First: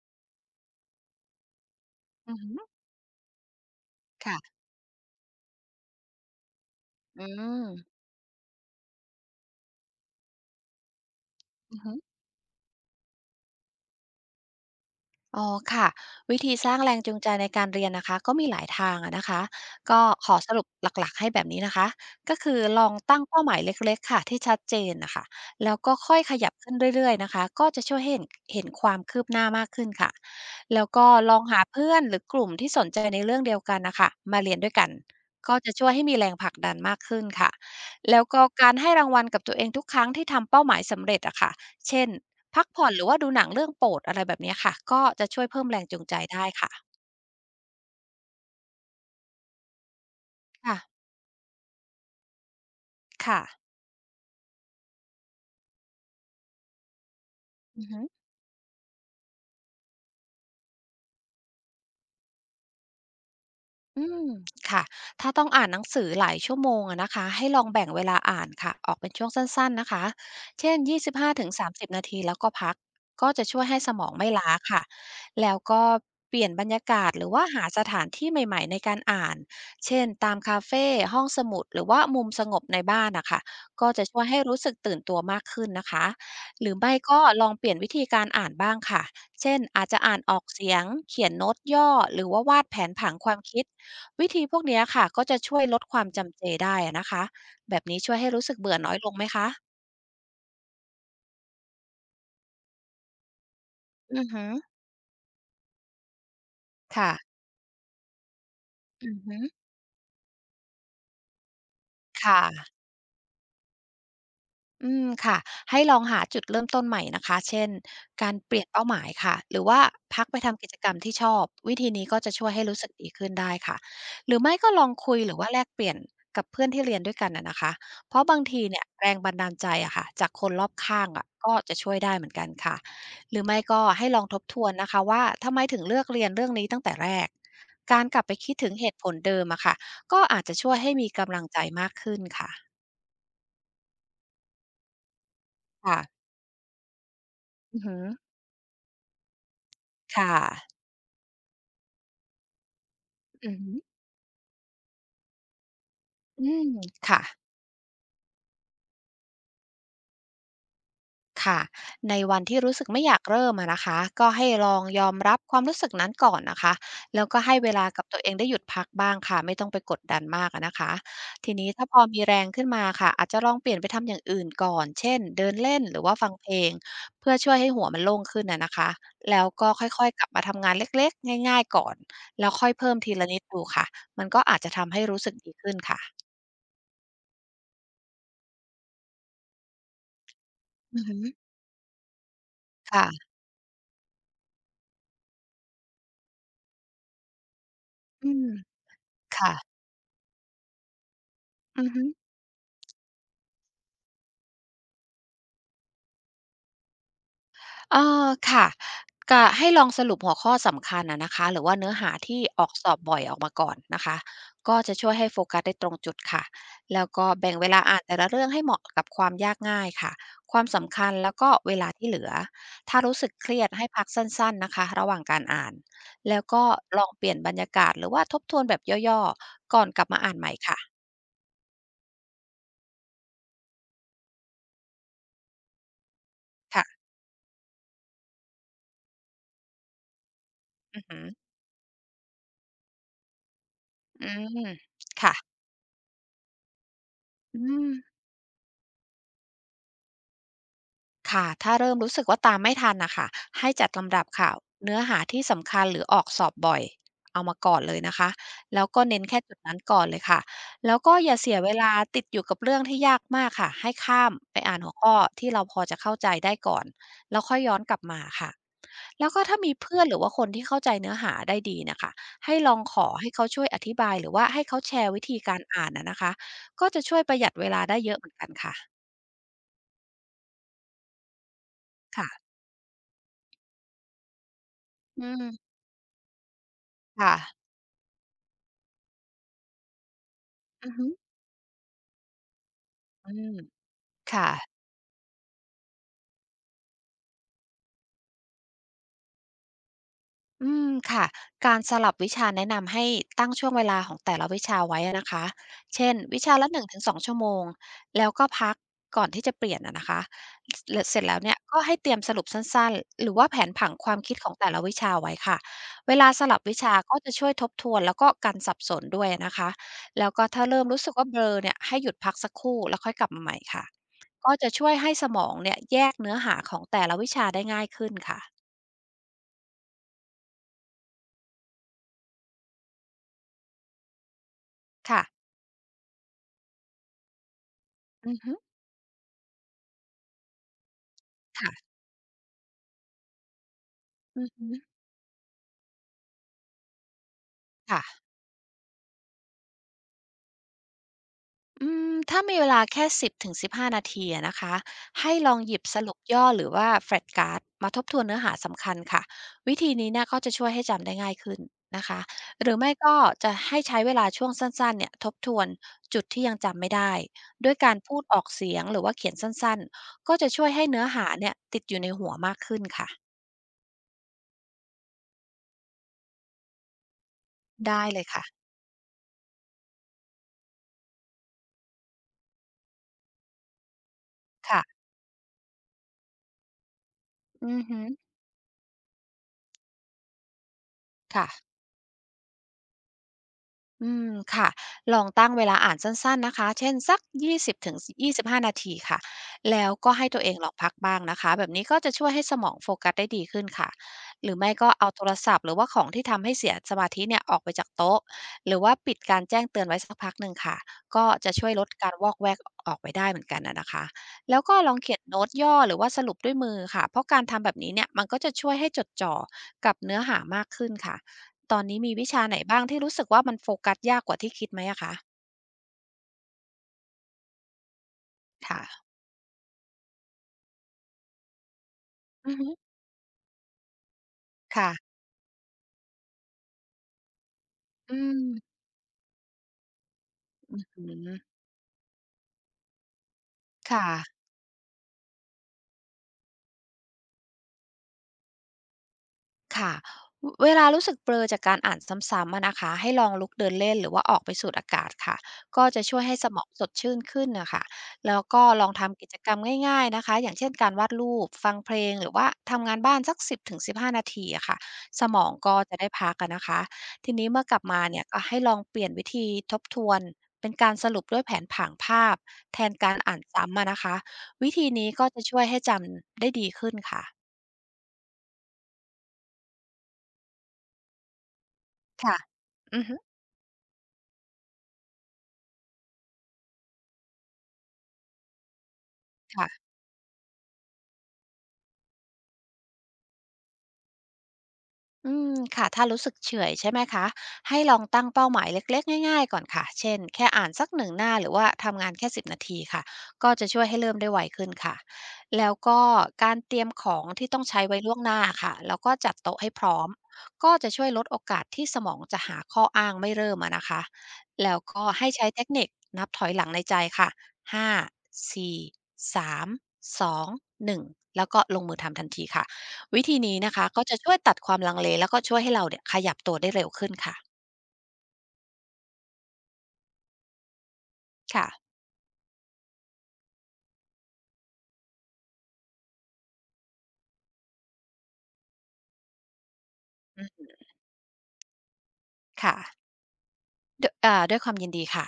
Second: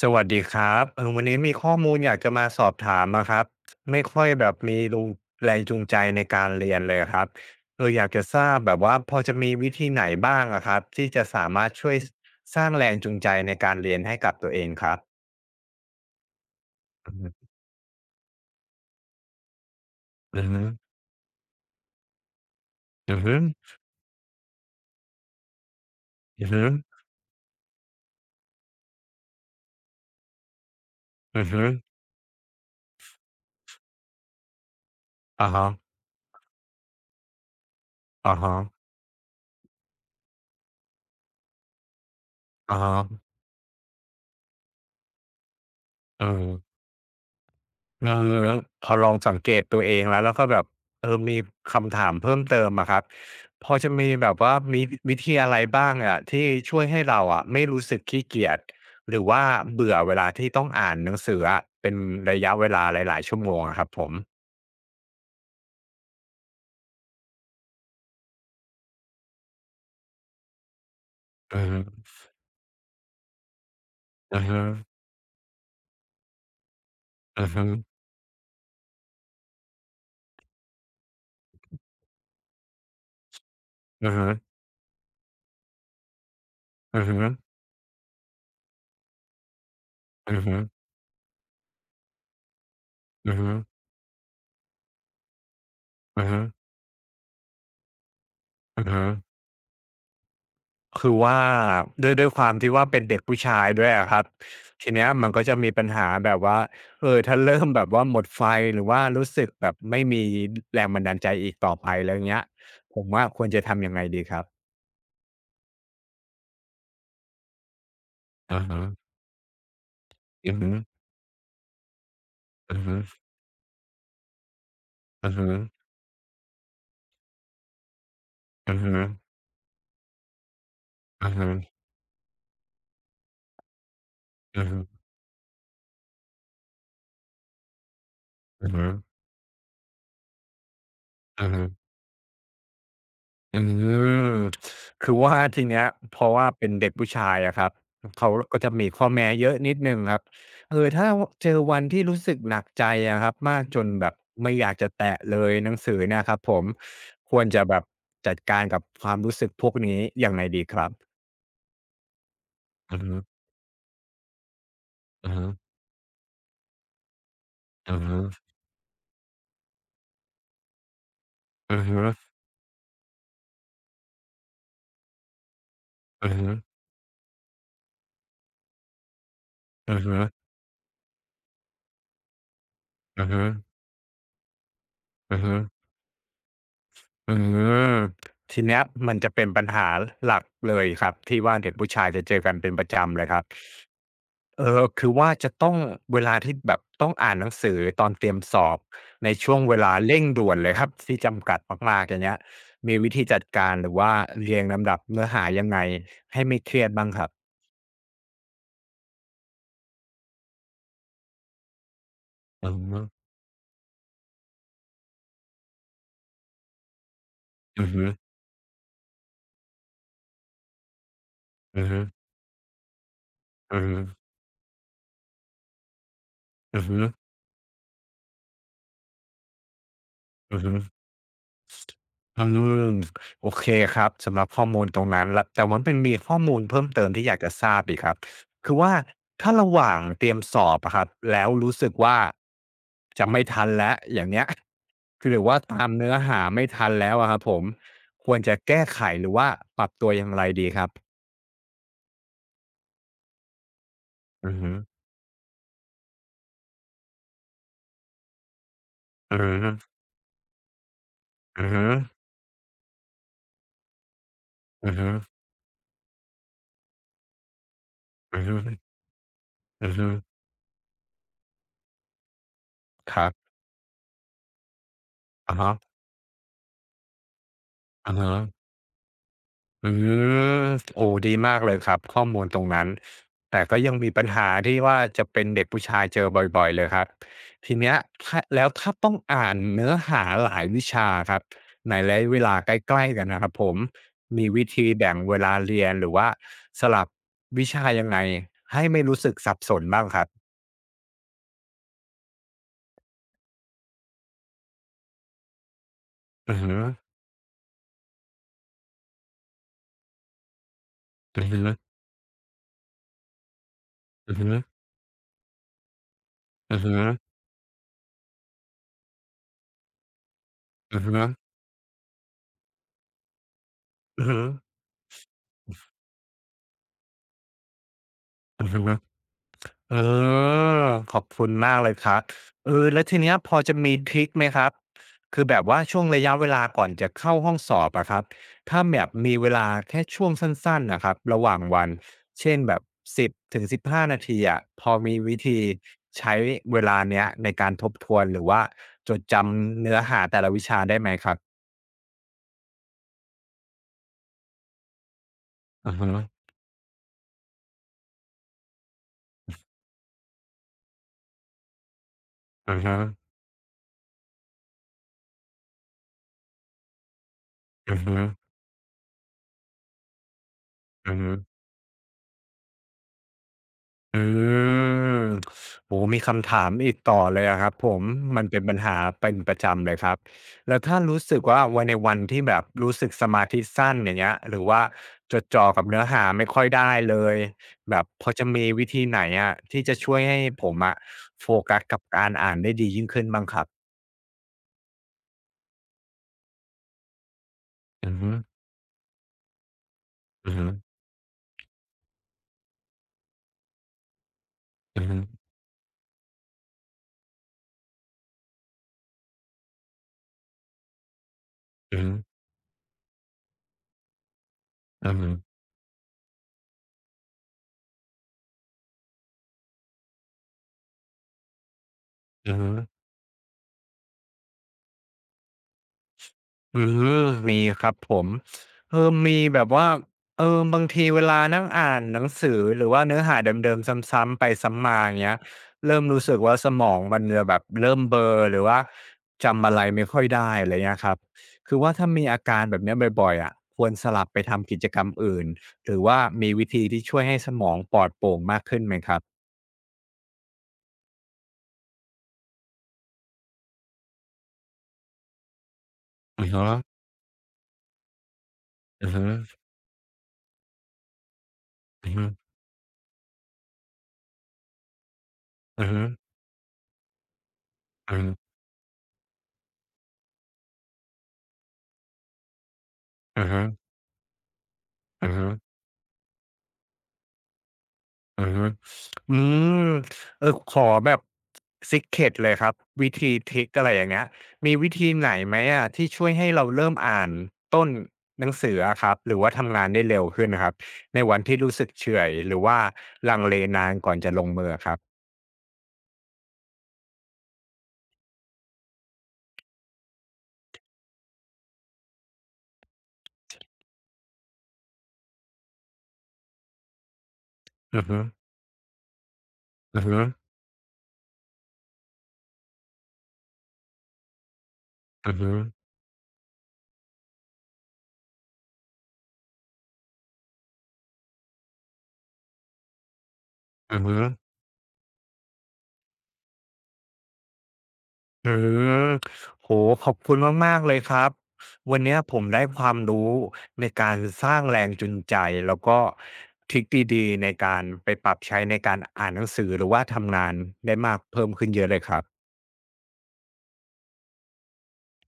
สวัสดีครับวันนี้มีข้อมูลอยากจะอือมาฮึสอบถามอะครับไม่ค่อยแบค่ะบมีรูแรงจูงใจในการเรียนเลยคอืรับอมยากจะทราบแบบว่าพอจะมีวิธีไหนบ้างอะครับที่จะสามารถอือช่ฮึวยสร้างแรงจูงใจในการเรียนให้กับตัวเองครับอ๋อค่ะ วิธีสร้างแรงอืจูองใจในฮึการเรียนนะคะก็มีหลายทางอะนะคะ ก็ขออือสฮึรุปหลักๆให้แบบนี้นะคะก็คือลองอืตั้องฮึเป้าหมายเล็กๆค่ะที่ชัดเจนน่ะค่ะแล้วก็ค่อยขอืยัอบฮึขึ้นเรื่อยๆนะคะก็จะช่วยให้เห็นความคืบหน้ามากขึ้นค่ะแล้วก็ลองอือหาฮึเพื่อนหรือกลุ่มที่สนใจในเรื่องเดียวกันน่ะค่ะมาเรียนด้วยกันอาก็ฮะจะช่วยให้มีแรงผลักดันมากขึ้นค่ะแล้วอาก็ฮะการให้รางวัลกับตัวเองทุกครั้งที่ทำเป้าหมายสำเร็จอะค่ะ เช่นพักอาผ่อนฮะหรือว่าดูหนังเรื่องโปรดอะไรแบบเนี้ยค่ะก็จะช่วยเพิ่มแรงจูงใจเอได้อ ค่ะเออแล้วพอลองสังเกตตัวเองแล้วก็แบบค่ะมีคำถามเพิ่มเติมอะครับค่ะพอจะมีแบบว่ามีวิธีอะไรบ้างอะที่ช่วยให้เราอะไม่อืรู้อสึฮึ กขี้เกียจหรือว่าเบื่อเวลาที่ต้องอ่านหนังสืออะเป็นระยะเวลาหลายๆชั่วโมงอะครับผอืมมค่ะถ้าต้องอ่านหนังสือหลายชั่วโมงอะนะคะให้ลองแบ่งเวลาอ่านค่ะออกเป็นช่วงสั้นๆนะคะเช่นอือฮึ25-30นาทีแล้วก็พักก็จะช่วยให้สมองไม่อือล้าฮึค่ะแล้วก็เปลี่ยนบรรยากาศหรือว่าอือฮึหาสถานที่ใหม่ๆในการอ่านเช่นตามคาเฟ่ห้องสมุดหรือว่ามุมสงบในบ้านนะคะก็จะอือช่วยฮึให้รู้สึกตื่นตัวมากขึ้นนะคะหรือไม่อือฮึก็ลองเปลี่ยนวิธีการอ่านบ้างค่ะเช่นอาจจะอ่านอือออกฮึเสียงเขียนโน้ตย่อหรือว่าวาดแผนผังคอืวาอมฮึคิด วิธีพวกเนี้ยค่ะก็จะช่วยลดความอือจำฮึเจได้อะนะคะแบบนี้ช่วยให้รู้สึกเบื่ออือน้อยฮึ ลงไหมคะคือว่าด้วยความที่ว่าเป็นเด็กผู้ชายด้วยอะคอืรับอฮึทีเนี้ยมันก็จะมีปัญหาแบบว่าค่ะถ้าเริ่มแบบว่าหมดไฟหรือว่าอือรู้ฮึสึกแบบไม่มีแรงบันดาลใจอีกต่อไปแล้วเงี้ยค่ะ ผมว่าควรจะทำยังไงดีครับค่ะให้ลองหาจุดเริ่มต้นใหม่นะคะเช่นการเปลี่อะยนฮะเป้าหมายค่ะหรือว่าพักไปอือทำกิฮึจกรรมที่ชอบวิธีนี้ก็จะช่วยให้อืรู้อสึกฮึดีขึ้นได้ค่ะหรือไม่ก็ลองคุยหอือรือฮึว่าแลกเปลี่ยนกับเพื่อนที่เรียนด้วยกันนะคะเพราะบางทีอือเนี่ยฮึแรงบันดาลใจอะค่ะจากคนรอบข้างอะอือฮึก็จะช่วยได้เหมือนกันค่ะหรือไม่ก็ให้ลองทบทอืวอนฮึนะคะว่าทำไมถึงเลือกเรียนเรื่องนี้ตั้งแต่แรกการกลับไปคิดอืถึงอเหฮึตุผลเดิมอะค่ะก็อาจจะช่วยให้มีกำลัอืงอใจฮึ มากขึ้นค่ะอืมคือว่าทีเนี้ยค่ะเพราะว่าเป็นเด็กผู้ชายอะครับอือหือเขาก็จะมีข้อแม้เยอะนิดหนึ่งครับค่ะ ถ้าวเจอวันที่รู้สึกหนักใจอะครับอือมากฮึจนแบบไม่อยากจะแตะเลยหนังสือเนี่ยครับอืผมมค่ะควรจะแบบจัดการกับความรู้สึกพวกนี้ยังไงดีครับค่ะในวันที่รู้สึกอือไม่อฮึยากเริ่มอะนะคะ ก็ให้ลองยอมอือรับฮึความรู้สึกนั้นก่อนนะคะแล้วก็ให้เวลาอือกับตัฮึวเองได้หยุดพักบ้างค่ะไม่ต้องไปกดดันมากอะนะคะทีนี้อือถ้าพฮึอมีแรงขึ้นมาค่ะอาจจะลองเปลี่ยนไปทำอย่างอื่นก่อน เช่นเดินเล่นหรือว่าฟัอืงอเพฮึลงเพื่อช่วยให้หัวมันโล่งขึ้นอะนะคะ แล้วก็ค่อืออยฮึๆกลับมาทำงานเล็กๆง่ายๆก่อนแล้วค่อยเพิ่มทีอืละอนิฮึดดูค่ะมันก็อาจจะทำให้รู้สึกอือดีฮึขึ้นค่ะอืมทีเนี้ยมันจะเป็นปัญหาหลักเลยอืคอรับฮึที่ว่าเด็กผู้ชายจะเจอกันเป็นประจำค่ะเลยครับ คือว่าจะต้องเวลาที่แบบต้องอ่านหนังสือตอนเตอืรียมมสอบในช่วงค่ะเวลาเร่งด่วนเลยครับที่จำกัดอือมาฮึ กๆอย่างเงี้ยมีวิธีจัดการหรือว่าเรียงลำดับเนื้อหายังไงให้ไม่เครียดบ้างครับเออค่ะกะให้ลองสรุปหัวข้อสำคัญอะนะคะหรือว่าเนื้อหาที่อออกอสอฮบบ่อยออกมาก่อนนะคะก็จะช่วยให้โฟกัสได้ตรงจุดค่ะแล้วก็แบ่งเวลาอืออ่านฮึแต่ละเรื่องให้เหมาะกับความยากง่ายค่ะความสำคัญแล้วก็เวอือลาฮึที่เหลือถ้ารู้สึกเครียดอือให้ฮึพักสั้นๆนะคะระหว่างการอ่านแล้วก็อือฮึลองเปลี่ยนบรรยากาศหรือว่าทบทวนแบบย่อๆก่อนกลับมาอ่านใหม่อือฮึค่ะอืมโอเคครับสำหรับข้อมูลตรงนั้นแล้วแต่มันเป็นมีข้อมูลเพิ่มค่ะเติมที่อยากจะทราบอีกครับคือว่าถ้าระหว่างเตรียมสอบอะอืคอรับหือแล้วรู้สึกว่าจะไม่ทันแล้วออืย่างเงี้ย มคือค่ะหรือว่าตามเนื้อหาไม่ทันแล้วอะครับผอืมม ควรจะแก้ไขหรือว่าปรับตัวอย่างไรดีครับค่ะถ้าเริ่มรู้สึกว่าตามไม่ทันนะคะ ให้จัดลำดับข่าอืวอฮึเนื้อหาที่สำคัญหรือออกสอบบ่อยเอามาก่อนเลยนะคะแล้วก็เน้นอืแค่อจุดฮึนั้นก่อนเลยค่ะแล้วก็อย่าเสียอือเวฮึลาติดอยู่กับเรื่องที่ยากมากค่ะ ให้ข้ามไปอ่านหัอืวอฮึข้อที่เราพอจะเข้าใจได้ก่อน แล้วค่อยย้อนกลับมาอือค่ะ ฮึแล้วก็ถ้ามีอือเพื่อนฮึหรือว่าคนที่เข้าใจเนื้อหาได้ดีนะคะให้ลองขอครัให้บเขาช่วยอธิบายหรือว่าให้เขาแชร์วิธีกาอะรฮะอ่านนะคะก็จะช่วยประหยัดเวลาได้เยอะอะเหมืฮะ อนกันค่ะอืมโอ้ดีมากเลยครับข้อมูลค่ะตรงนั้นแต่ก็ยังมีปัญหาที่ว่าอืจะเป็นเด็กมผู้ชายเจอบ่อยๆเลยครับค่ะ ทีเนี้ยถ้าแล้วถ้าต้องอ่านเนื้อหาหลายวิชาครับในระยะเวลาใกล้ๆกันอืนะคมรับผมมีค่ะวิธีแบ่งเวลาเรียนหรือว่าสลับวิชายังไงให้ไม่รู้สึกสับสนบ้างครับอืมค่ะการสลับวิชาแนะนำให้ตั้งช่วงเวลาของแต่ละวิชาไว้อะนะคะเช่น วิชาอือละฮึ1-2ชั่วโมง แล้วก็พักก่อนที่จะเปลี่ยนอะนะคะเสร็จแล้วอือเนี่ยฮึก็ให้เตรียมสรุปสั้นๆ หรือว่าแผนผังความคิอืดอขฮึองแต่ละวิชาไว้ค่ะเวลาสลับวิอือชาฮึก็จะช่วยทบทวนแล้วก็กันสับสนด้วยอะนะคะแล้วก็ถ้าเริ่มอืรู้อสึฮึกว่าเบลอเนี่ยให้หยุดพักสักครู่แล้วค่อยกลับมาใหม่ค่ะอือฮึก็จะช่วยให้สมองเนี่ยแยกเนื้อหาของแต่ละวิชาได้ง่ายขึ้นค่ะอือฮึอือฮึ เออขอบคุณมากเลยครับแล้วทีเนี้ยพอจะมีทริกไหมครับค่ะ คือแบบว่าช่วงระยะเวลาก่อนจะเข้าห้องสอบอะครับอือฮึถ้าแบบมีเวลาแค่ช่วงสั้นๆนะครับระหว่างวันค่ะเช่นแบบ10-15นาทีอืออะฮึพอมีวิธีใช้เวลาเนี้ยในการทบทวค่ะนหรือว่าจดจำเนื้อหาแต่ละวิชาได้ไหมครับอืมถ้ามีเวลาแค่10-15นาทีอะนะคะ ให้ลองหยิบอะสรุปย่ฮะอหรือว่า Flash Card มาทบทวนเนื้อหาสำคัญค่ะ วิธีนี้เนี่ยก็จะช่วยให้จำได้ง่ายขึ้นนะคะหรือๆไม่ฮะก็จะให้ใช้เวลาช่วงสั้นๆเนี่ยทบทวนจุดที่ยังจำไม่ได้ด้วยการอะพูฮะดออกเสียงหรือว่าเขียนสั้นๆก็จะช่วยให้เนื้ออะหาฮะ เนี่ยติดอยู่ในหัวมากขึ้นค่ะ อืมโอ้โมีคำถามอีกต่อเลยอะครับผได้มเลยมัค่ะนเป็นปัญหาเป็นประจำเลยครับแล้วถ้ารู้สึกว่าวันวันที่แบบรู้สึกสมาธิสั้นอย่างเงี้ยหรือว่าค่ะจดจ่อกับเนื้อหาไม่ค่อยได้เลยอือแบฮึบพอจะมีวิธีไหนอะที่จะช่วยให้ผมอะค่ะ โฟกัสกับการอ่านได้ดียิ่งขึ้นบ้างครับอืมค่ะลองตั้งเวลาอ่านสั้นๆนะคะเช่นสักอือฮึๆ20-25นาทีค่ะแล้วก็ให้ตัวเออืงอลองพักบ้างนะคะแบบนี้ก็จะช่วยให้สมองโฟกัสได้ดีขึ้นค่ะหรือไม่ก็เอาฮึโทรๆศัพท์หรือว่าของที่ทำให้เสียสมาธิเนี่ยออกไปจากโต๊ะหรือว่าปิดการแจ้งเตือนไว้สักพักหนึ่งค่ะก็จะช่วยลดๆอืกาอรวอกแวกออกไปได้เหมือนกันนะคะแล้วก็ลองฮเขียนโน้ตย่อหรือว่าสรุปด้วยมือค่ะเพราะการทำแบบนี้เนี่ยมันก็จะช่วยให้จดจ่อกับเนื้อหามากขึ้นค่ะ ตอนนี้มีวิชาึไหนๆ บ้างที่รู้สึกว่ามันโฟกัสยากกว่าที่คิดไหมอะคะอืมมีครับผมค่ะมีแบบว่าบางทีเวลานั่งอ่านหนังอืสืออฮึหรือว่าเนื้อหาเดิมๆซ้ำๆไปซ้ำค่ะมาอย่างเงี้ยเริ่มรู้สึกว่าสมองมันจะแบบเริ่มเบอืลอหรือมว่าจำอะไรไม่ค่อยได้อะไรอเงี้ืยครับอคือว่าถ้ามีอาการแบบเนี้ยบ่อยๆอะควรสค่ะ ลับไปทำกิจกรรมอื่นหรือว่ามีวิธีที่ช่วยให้สมองปลอดโปร่งมากขึ้นไหมครับค่ะเวลารู้สึกเบลอจากการอ่านซ้ำๆอะนะคะให้ลองลุกเดินเล่นหรือว่าออกไปสูดอากาศค่ะก็จะช่วยให้สมอองสดชื่นขึ้นนะคะแล้วก็ลองือทำกิฮะจกรรมง่ายๆนะคะอย่างเช่นการวาดรูปฟังเพลอืงอหฮะรือว่าทำงานบ้านสัก10-15นาทีอะค่ะสมองก็อือจะฮะได้พักอะนะคะทีนี้เมื่อกลับมาเนี่ยก็ให้ลองเปลี่ยนวิธีทบทวนเป็นการสรุปด้วยแผนผังภาพแทนการอ่านอือฮะซ้ำอะนะคะวิธีนี้ก็อือจะฮะอือช่วยฮะ ให้จำได้ดีขึ้นค่ะอืออืมขอแบบ secret ค่ะเลยครับอือวิฮึธีทริกอะไรอย่างเงี้ยมีวิธีไหนไหมอะที่ช่วยให้เราเริ่มอ่านต้นหนังสืออะครับหรือว่าทำค่ะ งานได้เร็วขึ้นครับในวันที่รู้สึกเฉื่อยหรือว่าลังเลนานก่อนจะลงมืออะครับอืมค่ะถ้ารู้สึกเฉื่อยใช่ไหมคะให้ลองตั้งเป้าหมายเล็กๆง่ายๆก่อนค่ะเช่นแค่อ่านสัก1 หน้าหรือว่าทำงานแค่10นาทีค่ะก็จะช่วยให้เริ่มได้ไวขึ้นค่ะแล้วก็การเตรียมของที่ต้องใช้ไว้อือล่วฮึงหน้าค่ะแล้วก็จัดโต๊ะให้พร้อืออมฮึก็จะช่วยลดโอกาสที่สมองจะหาข้ออ้างไม่เริ่มอะนะคะแล้วก็ให้อือใช้ฮึเทคนิคนับถอยหลังในใจค่ะ5 4 3 2 1แล้วก็ลงมือทำทันทีค่ะ วิธีนี้นะคะอืก็อจะฮึ ช่วยตัดความลังเลแล้วก็ช่วยให้เราเนี่ยขยับตัวได้เร็วขึ้นค่ะ อืมโอโขอบคุณมากๆเลยครับ ค่ะวันเนี้ยผมได้ความรู้ในการสร้างแรงจูงใจแล้วก็ทริกดีๆในการไปปรับใช้ในการอ่านหนังสือหรือว่าทำอืงานมได้มากเพิ่มขึ้นเยอะเลยครับค่ะดอ่าด้วยความยินดีค่ะ